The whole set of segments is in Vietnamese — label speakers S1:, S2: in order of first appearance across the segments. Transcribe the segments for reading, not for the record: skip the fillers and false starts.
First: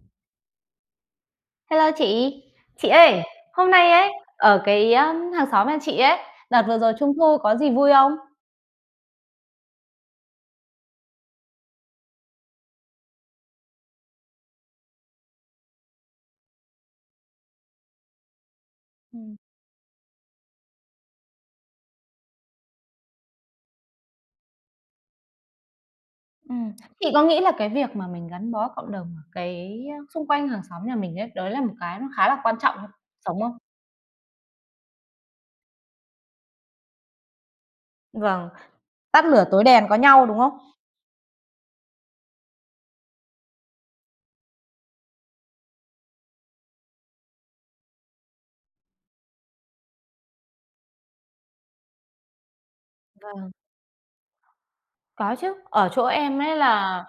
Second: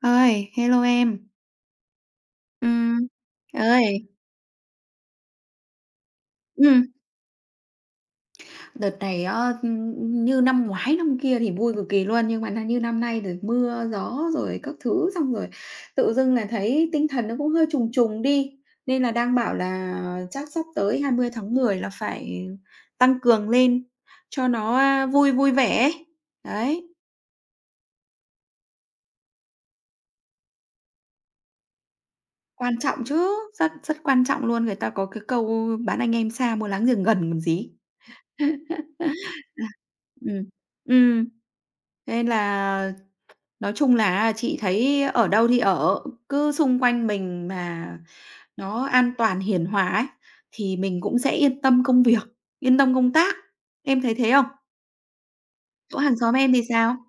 S1: Ơi, hello em.
S2: Hello chị. Chị
S1: Ừm.
S2: ơi, hôm nay
S1: Ơi,
S2: ấy, ở cái, á, hàng xóm nhà chị ấy, đợt vừa
S1: ừm,
S2: rồi Trung thu có gì vui không?
S1: đợt này á, như năm ngoái năm kia thì vui cực kỳ luôn, nhưng mà như năm nay rồi mưa gió rồi các thứ, xong rồi tự dưng là thấy tinh thần nó cũng hơi trùng trùng đi, nên là đang
S2: Ừm.
S1: bảo là chắc sắp tới 20 tháng 10 là phải tăng cường lên cho nó, vui vui vẻ ấy.
S2: Ừm,
S1: Đấy,
S2: chị có nghĩ là cái việc mà mình gắn bó cộng đồng ở cái, á, xung quanh hàng xóm nhà mình ấy, đấy là một cái nó khá là quan trọng
S1: quan
S2: trong cuộc
S1: trọng chứ,
S2: sống không?
S1: rất rất quan trọng luôn, người ta có cái câu "Bán anh em xa, mua láng giềng gần" còn gì.
S2: Vâng, tắt lửa tối đèn có nhau, đúng
S1: Ừm,
S2: không?
S1: ừm. Thế là nói chung là chị thấy ở đâu thì ở, cứ xung quanh mình mà nó an toàn hiền hòa ấy, thì mình cũng sẽ yên tâm công việc, yên tâm công tác. Em thấy thế không?
S2: Có chứ, ở
S1: Chỗ
S2: chỗ
S1: hàng xóm
S2: em
S1: em
S2: ấy
S1: thì sao?
S2: là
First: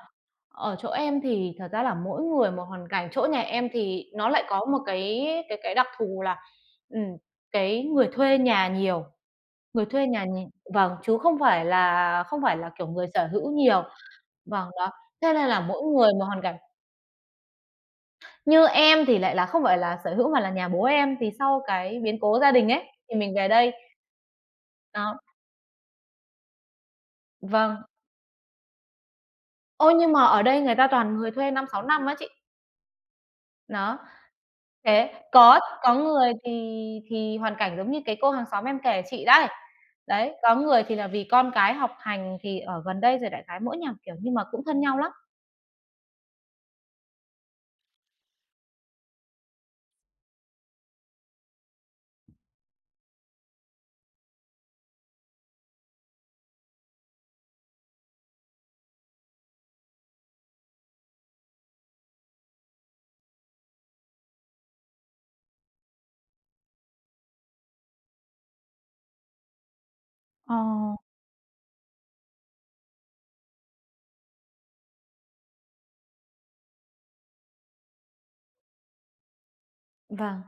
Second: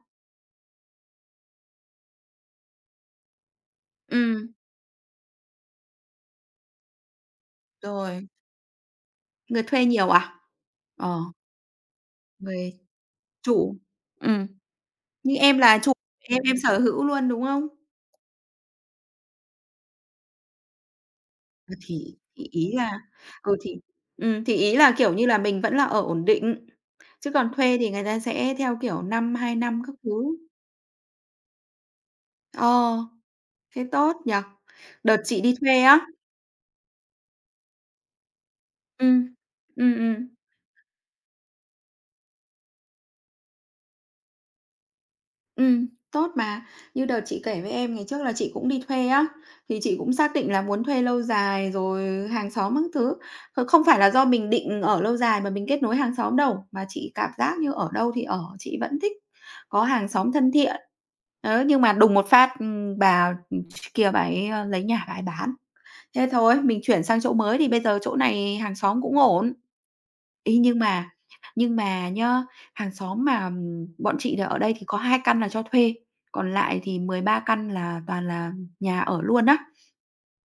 S2: ở chỗ em thì thật ra là mỗi người một hoàn cảnh, chỗ nhà em thì nó lại
S1: Ừm,
S2: có một cái đặc thù là, ừm, cái người
S1: rồi,
S2: thuê nhà nhiều.
S1: người
S2: Người
S1: thuê
S2: thuê
S1: nhiều
S2: nhà
S1: à?
S2: nh vâng, chứ
S1: Ờ,
S2: không phải là,
S1: người
S2: kiểu, người sở hữu
S1: chủ.
S2: nhiều.
S1: Ừm,
S2: Vâng, đó, thế
S1: nhưng
S2: nên
S1: em
S2: là
S1: là
S2: mỗi
S1: chủ,
S2: người một hoàn
S1: em
S2: cảnh.
S1: em sở hữu luôn, đúng không?
S2: Như em thì lại là không phải là sở hữu mà là nhà bố em, thì sau
S1: À,
S2: cái
S1: thì
S2: biến cố
S1: thì
S2: gia đình
S1: ý
S2: ấy,
S1: là
S2: thì mình về
S1: ừ,
S2: đây.
S1: thì ý là, kiểu
S2: Đó,
S1: như là, mình vẫn là ở ổn định, chứ còn thuê
S2: vâng.
S1: thì người ta sẽ theo, kiểu, năm, 2 năm
S2: Ôi,
S1: các
S2: nhưng mà
S1: thứ.
S2: ở đây người ta toàn người thuê 5-6 năm á chị.
S1: Ờ, thế
S2: Đó,
S1: tốt nhỉ?
S2: thế
S1: Đợt chị đi
S2: có
S1: thuê
S2: có
S1: á,
S2: người thì hoàn cảnh giống như cái cô hàng xóm em kể
S1: ừm,
S2: chị đấy.
S1: ừm, ừm.
S2: Đấy, có người thì là vì con cái học hành thì ở gần đây rồi đại khái mỗi nhà một kiểu, nhưng mà cũng thân nhau lắm.
S1: Tốt mà. Như đợt chị kể với em ngày trước là chị cũng đi thuê á, thì chị cũng xác định là muốn thuê lâu dài rồi hàng xóm các thứ. Kh không phải là do mình định ở lâu dài mà mình kết nối hàng xóm đâu, mà chị cảm giác như ở đâu thì ở, chị vẫn thích có hàng xóm thân thiện. Đấy, nhưng mà đùng một phát, bà, kia bà ấy, lấy nhà bà ấy bán. Thế thôi, mình chuyển sang chỗ mới thì bây giờ chỗ này hàng xóm cũng ổn
S2: Ờ,
S1: ý nhưng mà nhá, hàng xóm mà, bọn chị là ở đây thì có 2 căn là cho thuê, còn lại thì 13 căn là toàn là nhà ở luôn á.
S2: vâng,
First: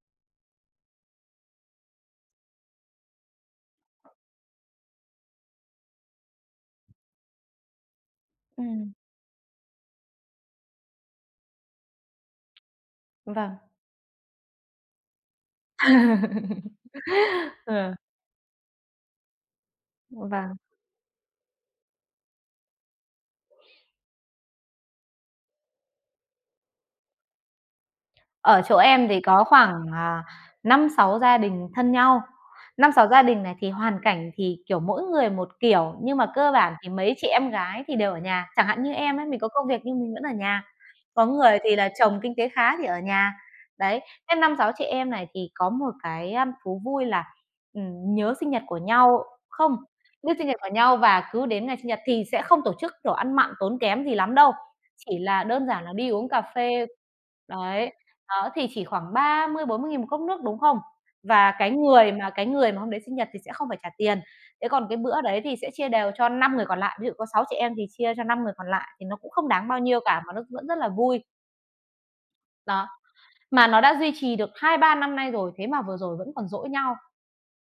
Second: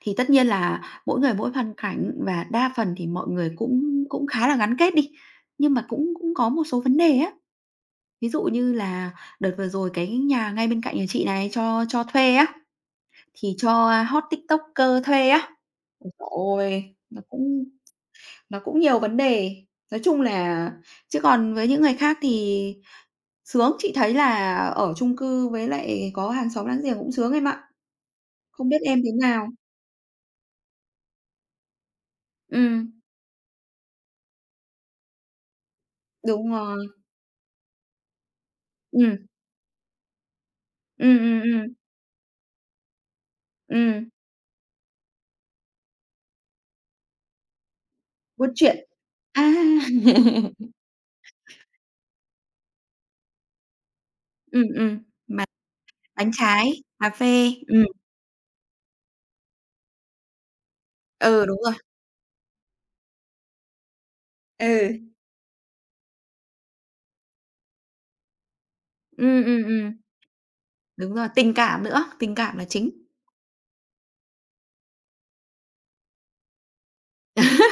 S1: Thì tất nhiên là mỗi người mỗi hoàn cảnh và đa phần thì mọi người cũng cũng khá là gắn kết đi, nhưng mà cũng cũng có một số vấn đề á. Ví dụ như
S2: ừm,
S1: là đợt vừa rồi cái nhà ngay bên cạnh nhà chị này cho thuê á, thì
S2: vâng.
S1: cho hot TikToker thuê á. Ôi trời ơi, nó cũng
S2: Ừ,
S1: nó cũng nhiều vấn đề, nói chung
S2: và
S1: là chứ còn với những người khác thì sướng, chị thấy là ở chung cư với lại có hàng xóm láng giềng cũng sướng em ạ.
S2: ở
S1: Không
S2: chỗ
S1: biết em
S2: em
S1: thế
S2: thì có
S1: nào?
S2: khoảng, 5-6 gia đình thân nhau. Năm
S1: Ừm,
S2: sáu gia đình này thì hoàn cảnh thì, kiểu, mỗi người một kiểu, nhưng mà
S1: đúng
S2: cơ bản
S1: rồi,
S2: thì mấy chị em gái thì đều ở nhà. Chẳng hạn như em
S1: ừm,
S2: ấy, mình có công việc nhưng mình vẫn ở nhà.
S1: ừm,
S2: Có
S1: ừm,
S2: người
S1: ừm,
S2: thì là chồng kinh tế khá thì ở nhà. Đấy,
S1: ừm,
S2: thế 5 6 chị em này thì có một cái, thú vui là, nhớ sinh
S1: buôn
S2: nhật
S1: chuyện.
S2: của nhau
S1: À,
S2: không, biết sinh nhật của nhau và cứ đến ngày sinh nhật thì sẽ không tổ chức kiểu ăn mặn tốn kém gì lắm đâu,
S1: ừm, ừm,
S2: chỉ là
S1: mà
S2: đơn giản là đi uống
S1: bánh
S2: cà
S1: trái,
S2: phê.
S1: cà phê,
S2: Đấy, đó, thì chỉ khoảng 30-40 nghìn một cốc nước, đúng không?
S1: ừ,
S2: Và
S1: đúng
S2: cái
S1: rồi,
S2: người mà cái người mà hôm đấy sinh nhật thì sẽ không phải trả tiền. Thế còn cái
S1: ừ,
S2: bữa đấy thì sẽ chia đều cho 5 người còn lại, ví dụ có 6 chị em thì chia cho 5 người còn lại thì nó cũng
S1: ừm,
S2: không
S1: ừm,
S2: đáng bao
S1: ừm,
S2: nhiêu cả mà nó vẫn rất là
S1: đúng
S2: vui.
S1: rồi, tình cảm nữa, tình cảm là
S2: Đó,
S1: chính.
S2: mà nó đã duy trì được 2-3 năm nay rồi, thế mà vừa rồi vẫn còn dỗi nhau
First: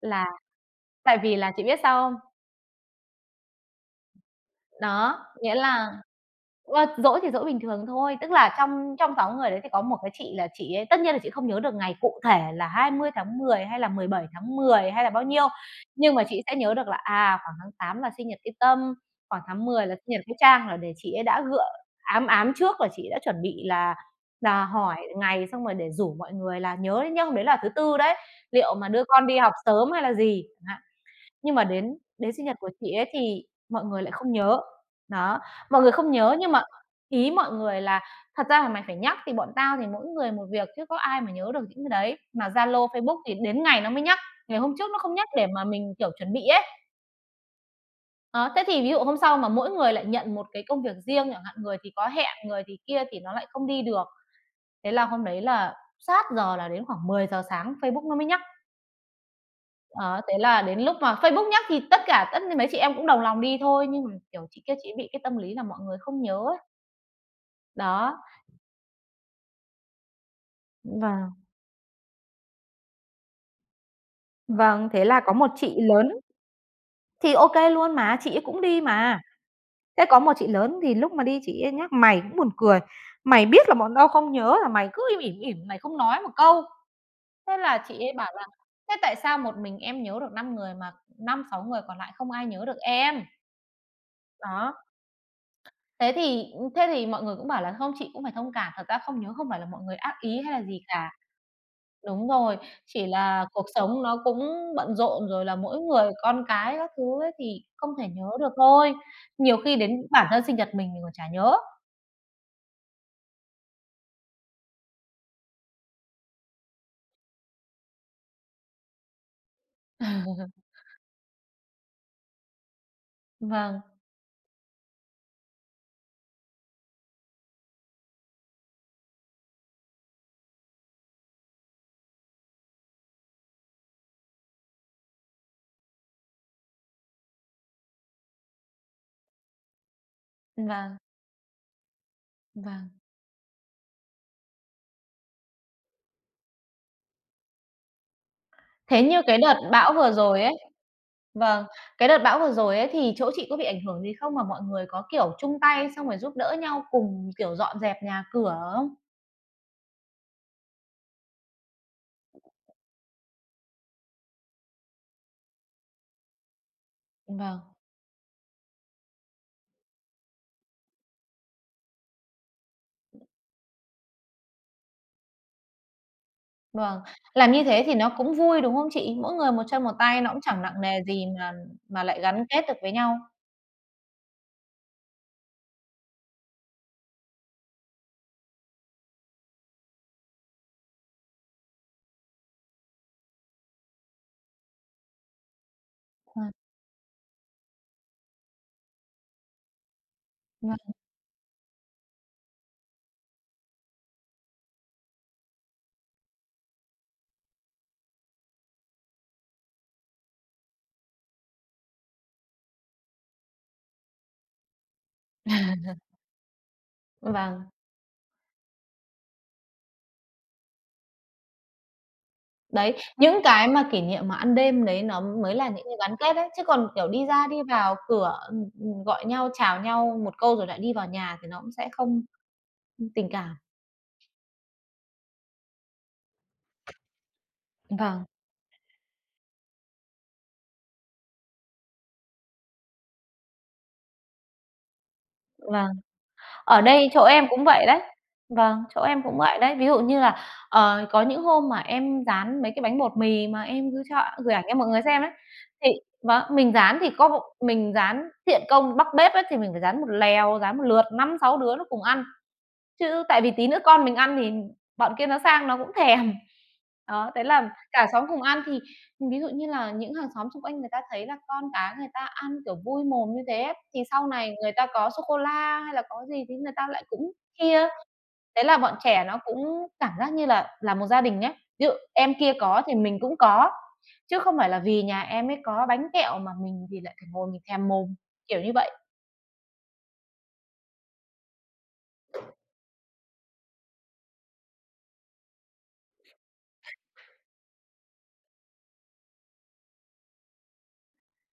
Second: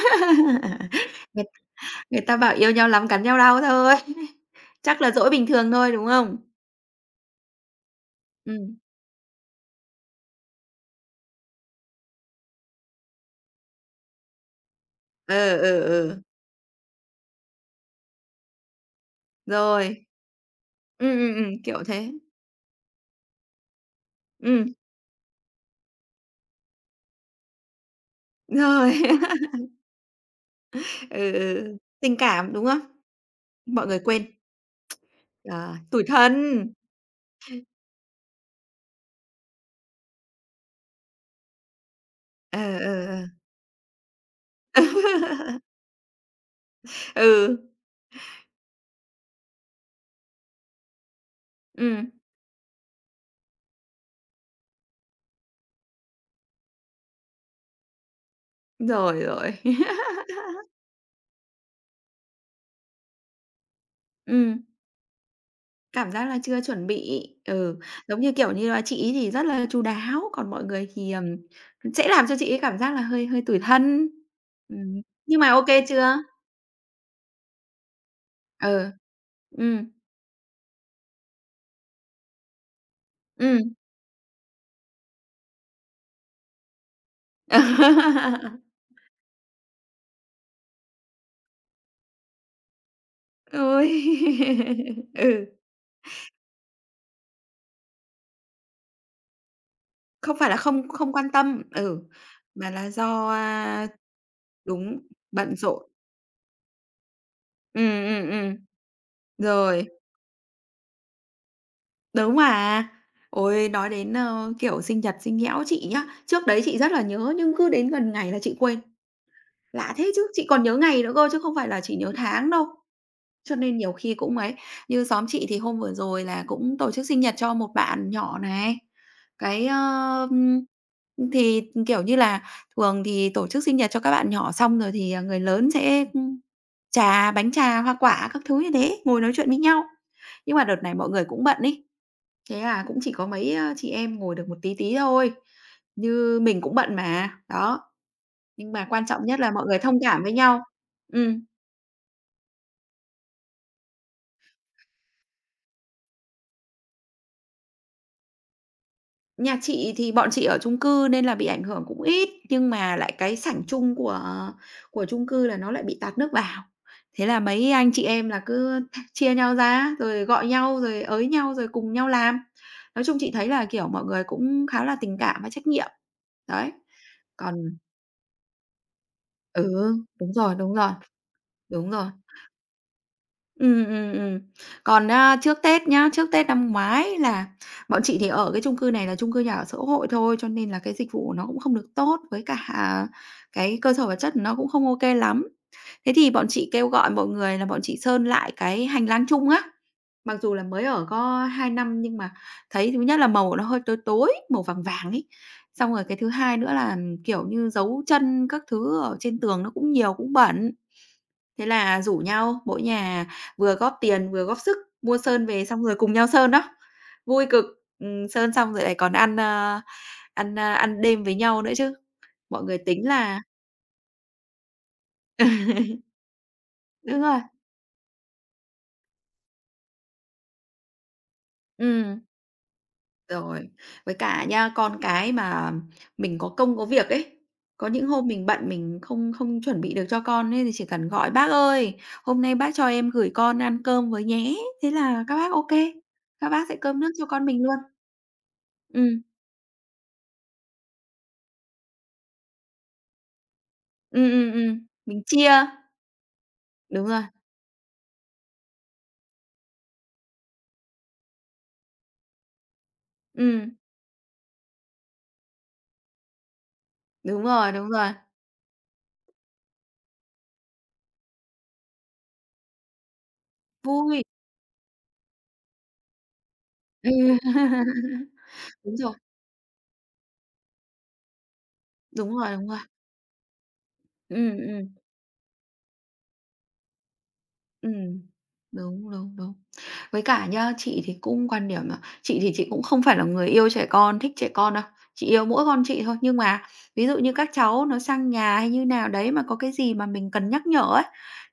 S2: là tại vì
S1: Người
S2: là chị biết sao không?
S1: người ta bảo yêu nhau lắm cắn nhau đau thôi, chắc là
S2: Đó,
S1: dỗi bình
S2: nghĩa
S1: thường
S2: là
S1: thôi, đúng không?
S2: ờ, giỗ thì dỗ bình thường thôi, tức là
S1: Ừm.
S2: trong trong 6 người đấy thì có một cái chị là chị ấy tất nhiên là chị không nhớ được ngày cụ thể là 20 tháng 10 hay là 17 tháng 10 hay là bao nhiêu,
S1: Ừ, ừ,
S2: nhưng
S1: ừ,
S2: mà chị sẽ nhớ được là, khoảng tháng 8 là sinh nhật cái Tâm, khoảng tháng 10 là sinh
S1: rồi.
S2: nhật cái Trang, là để chị ấy đã gượng
S1: Kiểu thế.
S2: ám ám trước là chị đã chuẩn bị là
S1: Ừm,
S2: hỏi ngày xong rồi để rủ mọi người là nhớ đấy nhá, hôm đấy là thứ Tư đấy, liệu mà
S1: rồi.
S2: đưa con đi học sớm hay là gì.
S1: Ừ, ừ,
S2: Nhưng mà
S1: ừ.
S2: đến
S1: Tình
S2: đến sinh
S1: cảm,
S2: nhật
S1: đúng
S2: của
S1: không?
S2: chị ấy thì mọi
S1: Mọi người
S2: người lại
S1: quên.
S2: không nhớ. Đó,
S1: Ờ,
S2: mọi người
S1: tủi
S2: không nhớ
S1: thân.
S2: nhưng mà ý mọi người là "Thật ra là mày phải nhắc thì bọn tao thì mỗi người một việc chứ có ai mà nhớ được những cái đấy." Mà
S1: Ờ,
S2: Zalo,
S1: ờ,
S2: Facebook
S1: ờ.
S2: thì đến ngày nó mới nhắc, ngày hôm trước nó không nhắc để mà mình, kiểu, chuẩn bị ấy.
S1: Ừ,
S2: Đó, thế thì ví dụ hôm sau mà mỗi người lại nhận một cái công việc riêng chẳng hạn, người thì có
S1: ừm,
S2: hẹn, người thì kia thì nó lại không đi được. Thế là hôm đấy là sát giờ là đến khoảng 10 giờ sáng Facebook nó mới nhắc.
S1: rồi, rồi.
S2: Đó, thế là đến lúc mà Facebook nhắc thì tất cả mấy chị em cũng đồng lòng đi thôi, nhưng mà, kiểu, chị
S1: Ừm,
S2: kia chị bị cái tâm lý là mọi người
S1: cảm
S2: không
S1: giác
S2: nhớ
S1: là
S2: ấy.
S1: chưa chuẩn bị. Ừ,
S2: Đó.
S1: giống như, kiểu như là, chị ấy thì rất là chu đáo, còn mọi người thì,
S2: Vâng,
S1: sẽ làm cho chị ấy cảm giác là hơi hơi tủi thân.
S2: vâng,
S1: Ừm,
S2: thế là có
S1: nhưng mà
S2: một
S1: ok
S2: chị lớn
S1: chưa?
S2: thì ô kê luôn mà, chị ấy cũng đi
S1: Ừ.
S2: mà.
S1: Ừm,
S2: Thế có một chị lớn thì lúc mà đi chị ấy nhắc "Mày cũng buồn cười, mày biết
S1: ừm.
S2: là bọn tao không nhớ là mày cứ im ỉm, mày không nói một câu." Thế là chị ấy bảo là "Thế tại sao một mình em nhớ được 5 người mà 5 6 người còn lại không ai nhớ được em?"
S1: Ôi!
S2: Đó.
S1: Ừ,
S2: Thế thì thế thì mọi người cũng bảo là "Không, chị cũng phải thông cảm, thật ra không nhớ không phải là mọi người ác
S1: không
S2: ý
S1: phải
S2: hay
S1: là
S2: là gì
S1: không
S2: cả."
S1: không quan tâm, ừ,
S2: Đúng rồi,
S1: mà là
S2: chỉ
S1: do,
S2: là cuộc sống nó cũng bận
S1: đúng,
S2: rộn rồi
S1: bận
S2: là mỗi
S1: rộn.
S2: người con cái các thứ ấy thì
S1: Ừ
S2: không thể
S1: ừ
S2: nhớ được
S1: ừ,
S2: thôi. Nhiều khi
S1: rồi,
S2: đến bản thân sinh nhật mình còn chả nhớ.
S1: đúng mà. Ôi, nói đến, kiểu, sinh nhật sinh nhẽo chị nhá, trước đấy chị rất là nhớ nhưng cứ đến gần ngày là chị quên. Lạ thế chứ, chị còn nhớ ngày nữa cơ chứ không phải là chỉ nhớ tháng đâu. Cho nên
S2: Vâng,
S1: nhiều khi cũng ấy, như xóm chị thì hôm vừa rồi là cũng tổ chức sinh nhật cho một bạn nhỏ này. Cái, ơ, ưm, thì, kiểu như là, thường thì tổ chức sinh nhật cho các bạn nhỏ xong rồi thì, người lớn sẽ, trà, bánh trà, hoa quả các thứ như thế, ngồi nói chuyện với nhau. Nhưng mà đợt này
S2: vâng,
S1: mọi người cũng bận ấy, thế là
S2: vâng.
S1: cũng chỉ có mấy, chị em ngồi được một tí tí thôi, như mình cũng bận mà. Đó, nhưng mà
S2: Thế
S1: quan
S2: như
S1: trọng
S2: cái
S1: nhất là
S2: đợt
S1: mọi người
S2: bão
S1: thông
S2: vừa
S1: cảm với
S2: rồi ấy
S1: nhau. Ừ.
S2: vâng, cái đợt bão vừa rồi ấy thì chỗ chị có bị ảnh hưởng gì không? Mà mọi người có, kiểu, chung tay xong rồi giúp đỡ nhau cùng, kiểu, dọn dẹp nhà cửa không?
S1: Nhà chị thì bọn chị ở chung cư nên là bị ảnh hưởng cũng ít, nhưng mà lại cái sảnh chung của chung cư là nó lại bị tạt nước vào. Thế là
S2: Vâng.
S1: mấy anh chị em là cứ chia nhau ra, rồi gọi nhau, rồi ới nhau, rồi cùng nhau làm. Nói chung chị thấy là, kiểu, mọi người cũng khá là tình cảm và trách nhiệm. Đấy,
S2: Vâng, làm
S1: còn
S2: như thế thì nó cũng vui, đúng không chị? Mỗi người một chân một
S1: ừ,
S2: tay nó
S1: đúng
S2: cũng
S1: rồi,
S2: chẳng
S1: đúng
S2: nặng
S1: rồi,
S2: nề gì
S1: đúng
S2: mà
S1: rồi.
S2: lại gắn kết được với nhau.
S1: Ừ, ừ. Còn, trước Tết nhá, trước Tết năm ngoái là bọn chị thì ở cái chung cư này là chung cư nhà ở xã hội thôi, cho nên là cái dịch vụ nó cũng không được tốt, với cả cái cơ sở vật chất nó cũng không ok lắm. Thế thì
S2: Ờ,
S1: bọn chị kêu gọi mọi người là bọn chị sơn lại cái hành lang chung á, mặc dù là mới
S2: vâng.
S1: ở có 2 năm nhưng mà thấy thứ nhất là màu nó hơi tối tối, màu vàng vàng ấy. Xong rồi cái thứ hai nữa là, kiểu như, dấu chân các thứ ở trên tường nó cũng nhiều, cũng bẩn. Thế là rủ nhau, mỗi nhà vừa góp tiền, vừa góp sức mua sơn về xong rồi cùng nhau sơn đó. Vui cực,
S2: Vâng,
S1: sơn xong rồi lại còn ăn đêm với nhau nữa chứ. Mọi người
S2: đấy,
S1: tính
S2: những
S1: là
S2: cái mà kỷ niệm mà ăn đêm đấy nó mới là những cái gắn kết đấy, chứ còn, kiểu,
S1: đúng
S2: đi
S1: rồi,
S2: ra đi vào cửa, gọi nhau, chào nhau một câu rồi lại đi vào nhà thì nó cũng sẽ
S1: ừm,
S2: không tình cảm.
S1: rồi. Với cả nha, con cái mà mình có công có việc ấy, có những
S2: Vâng,
S1: hôm mình bận mình không không chuẩn bị được cho con ấy thì chỉ cần gọi: "Bác ơi, hôm nay bác cho em gửi con ăn cơm với nhé." Thế là các bác ô
S2: vâng.
S1: kê, các bác sẽ
S2: Ở
S1: cơm
S2: đây
S1: nước
S2: chỗ
S1: cho con
S2: em
S1: mình
S2: cũng
S1: luôn.
S2: vậy đấy. Vâng, chỗ
S1: Ừm.
S2: em cũng vậy đấy. Ví dụ như là, có những hôm mà em dán mấy cái bánh bột mì mà em cứ cho gửi ảnh cho mọi người
S1: Mình
S2: xem đấy,
S1: chia,
S2: thì vâng, mình dán
S1: đúng
S2: thì
S1: rồi,
S2: có bộ- mình dán thiện công Bắc bếp ấy, thì mình phải dán một lèo, dán một lượt 5 6 đứa nó cùng ăn. Chứ tại vì tí
S1: ừm,
S2: nữa con mình ăn thì bọn kia nó sang nó cũng thèm. Đó, thế
S1: đúng
S2: là
S1: rồi, đúng
S2: cả
S1: rồi,
S2: xóm cùng ăn thì ví dụ như là những hàng xóm xung quanh người ta thấy là con cái người ta ăn, kiểu, vui mồm như thế ấy, thì
S1: vui,
S2: sau này người ta có sô cô la hay là có gì thì người ta lại cũng chia.
S1: ừ,
S2: Thế là bọn
S1: đúng rồi,
S2: trẻ nó cũng cảm giác như là một gia đình ấy. Ví dụ em
S1: đúng rồi,
S2: kia
S1: đúng rồi,
S2: có thì mình cũng có, chứ không
S1: ừm,
S2: phải là
S1: ừm,
S2: vì nhà em ấy có bánh kẹo mà mình thì lại phải ngồi mình thèm mồm,
S1: ừm,
S2: kiểu như vậy.
S1: đúng, đúng, đúng. Với cả nhá, chị thì cũng quan điểm là chị thì chị cũng không phải là người yêu trẻ con, thích trẻ con đâu, chị yêu mỗi con chị thôi, nhưng mà ví dụ như các cháu nó sang nhà hay như nào đấy mà có cái gì mà mình cần nhắc nhở ấy,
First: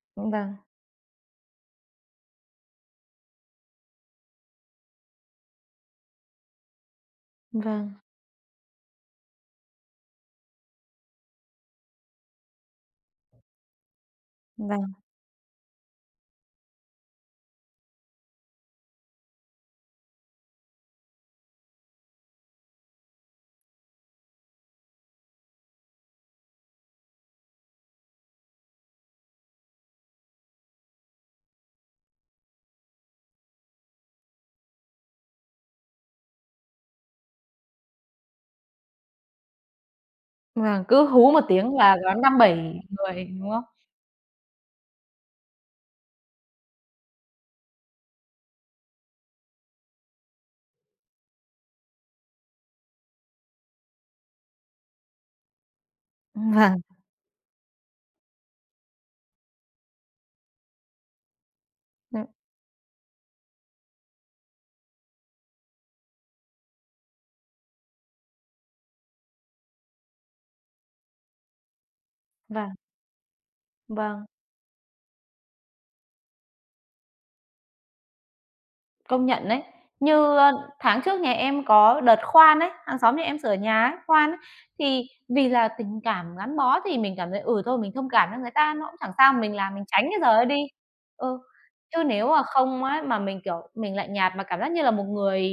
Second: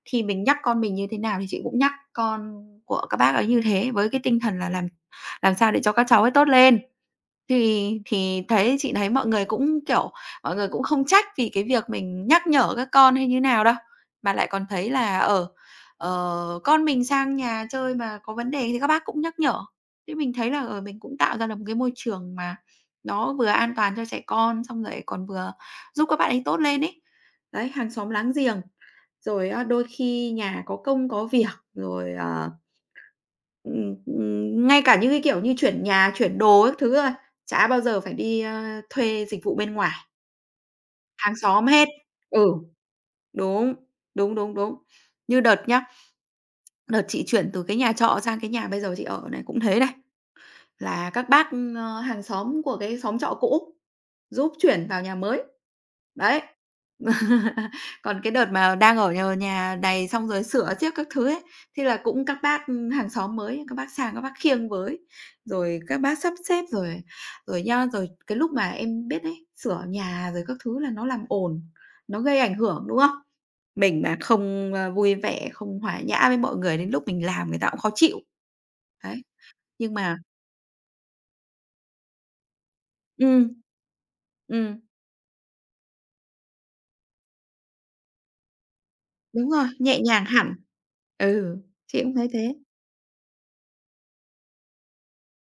S1: thì mình nhắc
S2: Vâng,
S1: con mình như thế nào thì chị cũng nhắc con của các bác ấy như thế với cái tinh thần là làm sao để cho các cháu ấy tốt lên.
S2: vâng,
S1: Thì thấy chị thấy mọi người cũng, kiểu, mọi người cũng không trách vì cái việc mình nhắc nhở các con hay như nào đâu, mà lại còn
S2: và
S1: thấy là, ờ, ờ, con mình sang nhà chơi mà có vấn đề thì các bác cũng nhắc nhở. Thế mình thấy là, ờ, mình cũng tạo ra được một cái môi trường mà nó vừa an toàn cho trẻ con, xong rồi còn vừa giúp các bạn ấy tốt lên ấy. Đấy, hàng xóm láng giềng, rồi á đôi khi nhà có công có việc, rồi, ờ ừm, ngay cả những cái, kiểu như, chuyển nhà, chuyển đồ các thứ thôi, chả bao giờ phải đi, thuê dịch vụ bên ngoài,
S2: Vâng, cứ hú
S1: hàng
S2: một
S1: xóm
S2: tiếng
S1: hết.
S2: là có năm
S1: Ừ,
S2: 7 người, đúng không?
S1: đúng, đúng, đúng, đúng. Như đợt nhá, đợt chị chuyển từ cái nhà trọ sang cái nhà bây giờ chị ở này cũng thế này. Là các bác, hàng xóm của cái xóm trọ cũ giúp chuyển vào nhà mới. Đấy.
S2: Vâng.
S1: Còn cái đợt mà đang ở nhờ nhà này xong rồi sửa xiếc các thứ ấy, thì là
S2: Ừm,
S1: cũng các bác, ừ, hàng xóm mới, các bác sang các bác khiêng với, rồi các bác sắp xếp rồi rồi nhau rồi cái lúc mà em biết đấy, sửa nhà rồi các thứ là nó làm ồn, nó gây ảnh
S2: vâng,
S1: hưởng, đúng không? Mình mà
S2: vâng,
S1: không, vui vẻ, không hòa nhã với mọi người đến lúc mình làm người ta cũng khó chịu. Đấy,
S2: công nhận đấy.
S1: nhưng mà
S2: Như, tháng trước nhà em có đợt khoan ấy, hàng xóm nhà em
S1: ừm.
S2: sửa nhà ấy, khoan ấy,
S1: Ừm.
S2: thì vì là tình cảm gắn bó thì mình cảm thấy, ừ, thôi mình thông cảm cho người ta nó cũng chẳng sao,
S1: Đúng
S2: mình
S1: rồi,
S2: làm mình
S1: nhẹ
S2: tránh cái
S1: nhàng
S2: giờ đó
S1: hẳn.
S2: đi. Ừ,
S1: Ừ, chị
S2: chứ
S1: cũng
S2: nếu
S1: thấy
S2: mà
S1: thế.
S2: không á, mà mình, kiểu, mình lạnh nhạt mà cảm giác như là một người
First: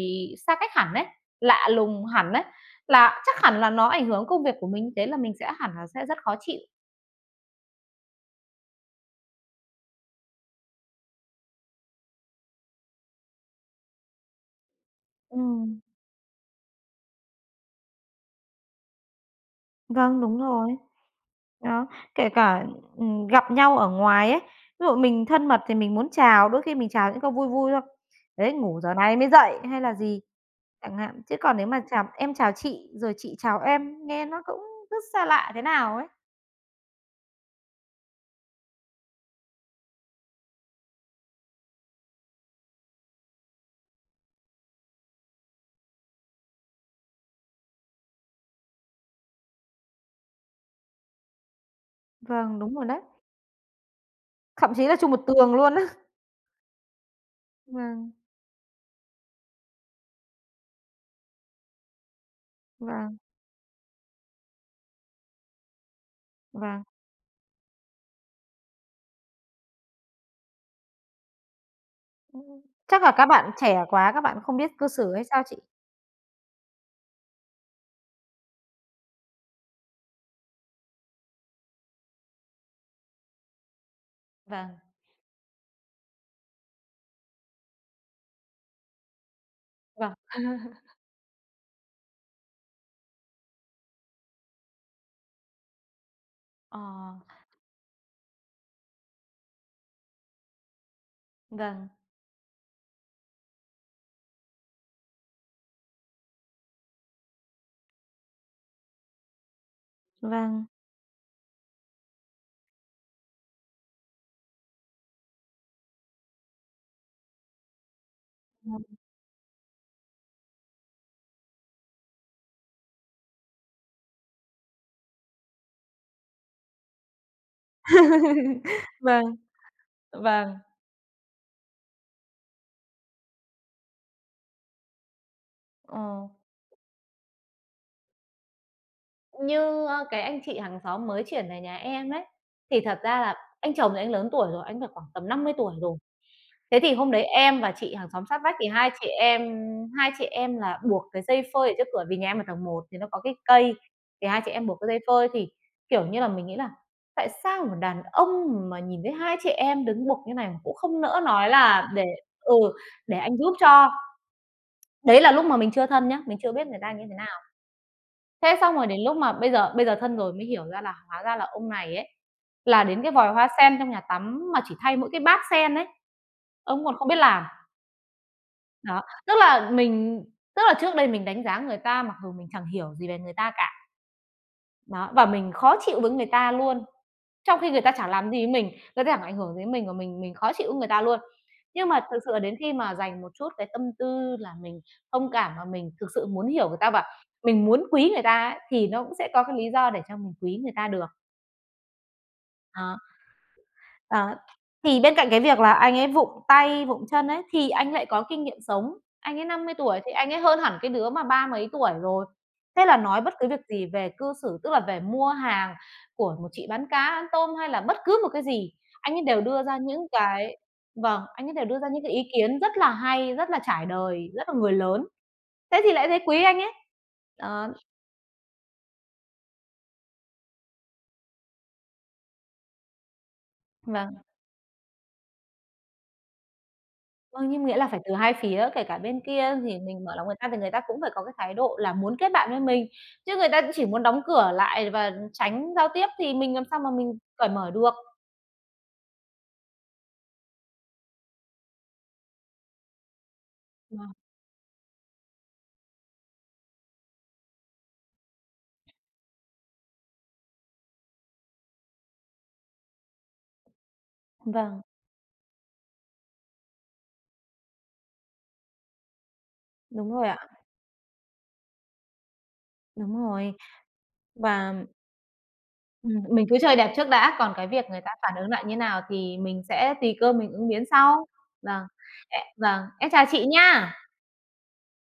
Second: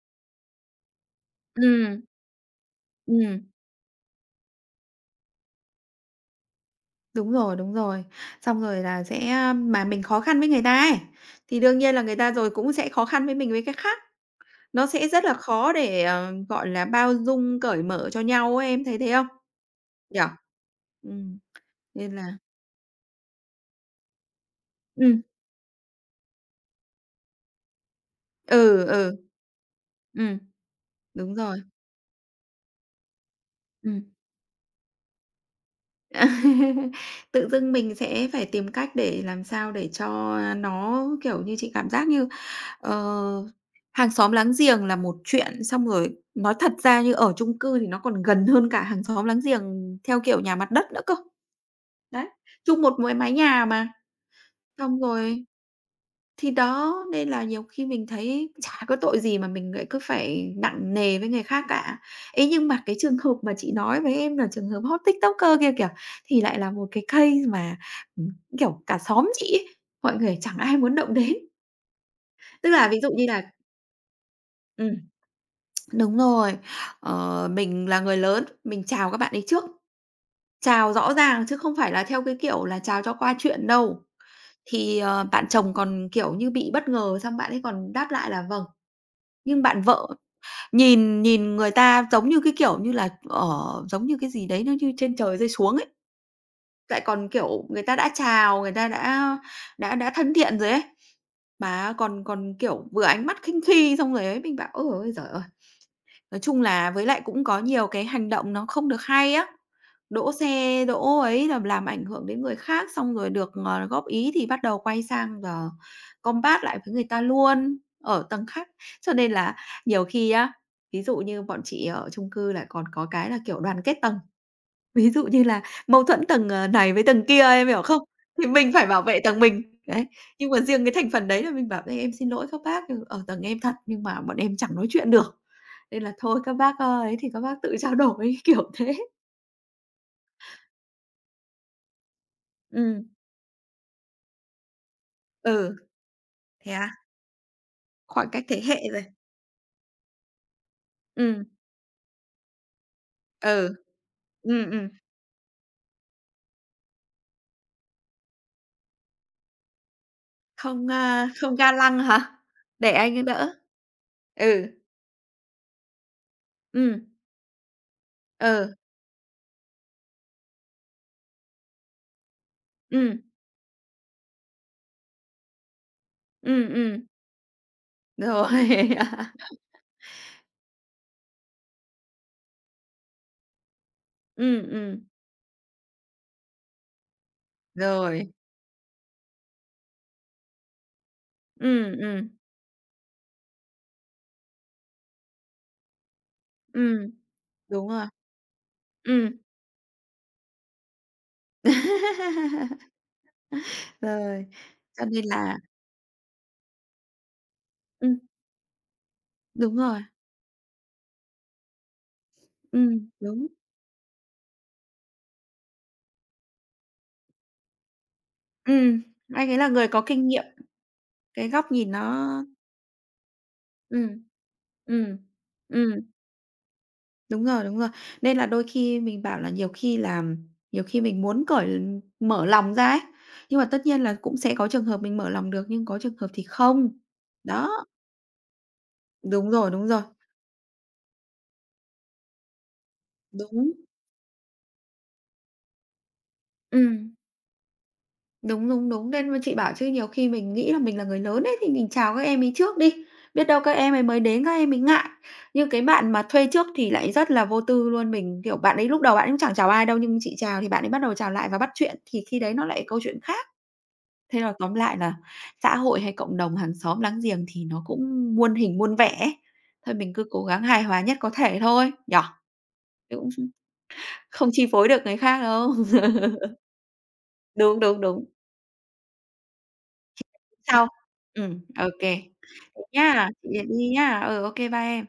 S2: xa cách hẳn ấy, lạ
S1: Ừm.
S2: lùng hẳn ấy, là chắc
S1: Ừm,
S2: hẳn là nó ảnh hưởng công việc của mình, thế là mình sẽ hẳn là sẽ rất khó chịu.
S1: đúng rồi, đúng rồi. Xong rồi là sẽ, mà mình khó khăn với người ta ấy, thì đương nhiên là người ta rồi cũng sẽ khó khăn với mình với cái khác. Nó sẽ rất là khó
S2: Ừm.
S1: để, ờ, gọi là, bao dung, cởi mở cho nhau ấy, em thấy thế không? Nhỉ?
S2: Vâng, đúng rồi.
S1: Ừm,
S2: Đó,
S1: nên
S2: kể
S1: là
S2: cả, gặp nhau ở ngoài ấy, ví dụ
S1: ừm,
S2: mình thân mật thì mình muốn chào, đôi khi mình chào những câu vui vui thôi. "Đấy, ngủ
S1: ừ,
S2: giờ này
S1: ừ.
S2: mới dậy" hay là gì
S1: Ừm,
S2: chẳng hạn. Chứ
S1: đúng
S2: còn
S1: rồi,
S2: nếu mà chào "Em chào chị", rồi "Chị chào em"
S1: ừm.
S2: nghe nó cũng rất xa lạ thế nào ấy.
S1: Tự dưng mình sẽ phải tìm cách để làm sao để cho, nó, kiểu như, chị cảm giác như, ờ, hàng xóm láng giềng là một chuyện, xong rồi nói thật ra như ở chung cư thì nó còn gần hơn cả hàng xóm láng giềng theo kiểu nhà mặt đất nữa cơ. Đấy,
S2: Vâng, đúng
S1: chung
S2: rồi
S1: một
S2: đấy.
S1: mái mái nhà mà,
S2: Thậm chí là
S1: xong
S2: chung một
S1: rồi
S2: tường luôn á.
S1: thì đó, nên là nhiều khi mình
S2: Vâng,
S1: thấy chả có tội gì mà mình lại cứ phải nặng nề với người khác cả. Ấy, nhưng mà cái
S2: vâng,
S1: trường hợp mà chị nói với em là trường hợp hot TikToker kia kìa, thì lại là
S2: vâng.
S1: một cái case mà, ừm, kiểu, cả xóm chị ấy, mọi người chẳng ai muốn động đến.
S2: Ừm,
S1: Tức là ví
S2: chắc
S1: dụ
S2: là các
S1: như là
S2: bạn trẻ quá, các bạn không biết cư
S1: ừm,
S2: xử hay sao chị?
S1: đúng rồi, mình là người lớn, mình chào các bạn ấy trước, chào rõ ràng chứ không phải là theo cái kiểu là chào cho qua chuyện đâu.
S2: Vâng,
S1: Thì, bạn chồng còn, kiểu như, bị bất ngờ xong bạn ấy còn đáp lại là "Vâng." Nhưng bạn vợ
S2: vâng.
S1: Nhìn nhìn người ta giống như cái, kiểu như là, giống như cái gì đấy nó như trên trời rơi xuống ấy,
S2: Ờ,
S1: lại còn, kiểu, người ta đã chào, người ta đã thân thiện rồi ấy,
S2: vâng.
S1: mà còn còn, kiểu, vừa ánh mắt khinh khi xong rồi ấy, mình bảo: "Ôi giời ơi! Nói chung là với lại cũng có nhiều cái hành động nó không được hay á, đỗ
S2: Vâng.
S1: xe đỗ ấy là làm ảnh hưởng đến người khác, xong rồi được, góp ý thì bắt đầu quay sang là combat lại với người ta luôn, ở tầng khác.
S2: Vâng.
S1: Cho nên là nhiều khi á, ví dụ như bọn chị ở chung cư lại còn có cái là, kiểu, đoàn kết tầng, ví dụ như là mâu thuẫn tầng, này với tầng kia, em hiểu không? Thì mình phải bảo vệ
S2: Vâng.
S1: tầng mình, đấy. Nhưng
S2: Vâng.
S1: mà riêng cái thành phần đấy là mình bảo: "Ê, em xin lỗi các bác, ừ, ở tầng em thật nhưng mà bọn em chẳng nói chuyện được." Nên là
S2: Ờ,
S1: thôi các bác, ấy thì các bác tự trao đổi, kiểu thế.
S2: như, cái anh chị hàng xóm mới chuyển về nhà em ấy, thì thật
S1: Ừm.
S2: ra là anh chồng thì anh lớn tuổi rồi, anh phải khoảng tầm 50 tuổi
S1: Ừ,
S2: rồi.
S1: thế
S2: Thế
S1: á?
S2: thì hôm đấy em và chị hàng xóm
S1: Khoảng
S2: sát
S1: cách
S2: vách
S1: thế
S2: thì
S1: hệ
S2: hai
S1: rồi.
S2: chị em hai chị em là buộc cái dây
S1: Ừm.
S2: phơi ở trước cửa, vì nhà em ở tầng một thì nó có cái cây,
S1: Ừ.
S2: thì hai chị em buộc cái
S1: Ừm.
S2: dây phơi thì, kiểu như là, mình nghĩ là tại sao một đàn ông mà nhìn thấy hai chị em đứng buộc như này mà cũng
S1: Không,
S2: không nỡ nói
S1: không ga
S2: là
S1: lăng
S2: để
S1: hả?
S2: ừ,
S1: Để
S2: để
S1: anh ấy
S2: anh giúp
S1: đỡ.
S2: cho.
S1: Ừ.
S2: Đấy là lúc mà mình chưa thân nhá, mình chưa biết người ta
S1: Ừm.
S2: như thế nào. Thế xong
S1: Ừ.
S2: rồi đến lúc mà bây giờ thân rồi mới hiểu ra là hóa ra là ông này ấy, là đến cái
S1: Ừm,
S2: vòi hoa sen trong nhà tắm mà chỉ thay mỗi cái bát sen ấy, ông còn không
S1: ừm.
S2: biết làm.
S1: Rồi.
S2: Đó, tức là mình tức là trước đây mình đánh giá người ta mặc dù mình chẳng hiểu gì về người ta cả.
S1: Ừm.
S2: Đó, và mình khó chịu với người ta luôn, trong khi người ta chẳng làm
S1: Rồi.
S2: gì với mình, người ta chẳng ảnh hưởng đến mình và mình khó chịu với người ta luôn. Nhưng
S1: Ừm,
S2: mà thực
S1: ừm,
S2: sự là đến khi mà dành một chút cái tâm tư là mình thông cảm và mình thực sự muốn hiểu người ta và
S1: ừm.
S2: mình muốn
S1: Đúng rồi.
S2: quý người ta ấy, thì nó cũng sẽ
S1: Ừm.
S2: có cái lý do để cho mình quý người ta được. Ờ. Đó,
S1: Rồi,
S2: thì
S1: cho
S2: bên
S1: nên
S2: cạnh cái
S1: là
S2: việc là anh ấy vụng tay, vụng chân ấy, thì anh lại
S1: Ừm.
S2: có kinh nghiệm sống. Anh ấy năm mươi
S1: Đúng
S2: tuổi
S1: rồi,
S2: thì anh ấy hơn hẳn cái đứa mà ba mấy tuổi rồi. Thế là
S1: Ừm.
S2: nói bất cứ
S1: Đúng.
S2: việc gì về cư xử, tức là về mua hàng của một chị bán cá, bán tôm hay là bất cứ một cái gì,
S1: Ừm,
S2: anh ấy đều
S1: anh ấy
S2: đưa
S1: là
S2: ra
S1: người có
S2: những
S1: kinh nghiệm.
S2: cái vâng, anh
S1: Cái
S2: ấy đều
S1: góc
S2: đưa ra
S1: nhìn
S2: những cái ý
S1: nó
S2: kiến rất là hay, rất là trải
S1: ừm,
S2: đời, rất là người lớn.
S1: ừm,
S2: Thế thì
S1: ừm,
S2: lại thấy quý anh ấy.
S1: đúng rồi,
S2: Đó,
S1: đúng rồi. Nên là đôi khi mình bảo là nhiều khi mình muốn cởi mở lòng ra ấy, nhưng mà tất nhiên là
S2: vâng.
S1: cũng sẽ có trường hợp mình mở lòng được, nhưng có trường hợp thì không.
S2: Vâng, nhưng nghĩa
S1: Đó,
S2: là phải từ hai phía, kể cả bên
S1: đúng
S2: kia
S1: rồi,
S2: thì
S1: đúng rồi,
S2: mình mở lòng người ta thì người ta cũng phải có cái thái độ là muốn kết bạn với mình, chứ người ta
S1: đúng.
S2: chỉ muốn đóng cửa lại và tránh giao tiếp thì mình làm sao mà mình
S1: Ừm.
S2: cởi mở được.
S1: Đúng, đúng, đúng, nên mà chị bảo chứ nhiều khi mình nghĩ là mình là người lớn ấy, thì mình chào các em ấy trước đi, biết đâu các em ấy
S2: Vâng,
S1: mới đến các em ấy ngại. Nhưng cái bạn mà thuê trước thì lại rất là vô tư luôn, mình, kiểu, bạn ấy lúc đầu bạn ấy cũng chẳng chào ai đâu, nhưng chị chào thì bạn ấy bắt đầu chào lại và bắt chuyện, thì khi đấy nó lại câu chuyện khác. Thế là tóm
S2: vâng,
S1: lại là xã hội hay cộng đồng hàng xóm láng giềng thì nó cũng muôn hình muôn vẻ ấy, thôi
S2: đúng
S1: mình cứ
S2: rồi ạ,
S1: cố gắng hài hòa nhất có thể thôi, nhở. Chứ
S2: đúng
S1: cũng
S2: rồi.
S1: không chi
S2: Và
S1: phối được người khác đâu.
S2: Mình cứ chơi đẹp trước đã, còn cái
S1: Đúng,
S2: việc người
S1: đúng,
S2: ta
S1: đúng.
S2: phản ứng lại như nào thì mình sẽ tùy cơ mình ứng biến
S1: Sau.
S2: sau. Vâng,
S1: Ô kê.
S2: ê vâng,
S1: Vậy
S2: em chào
S1: nhá,
S2: chị
S1: chị đi
S2: nha.
S1: nhá. Ừ, ô kê, bye em.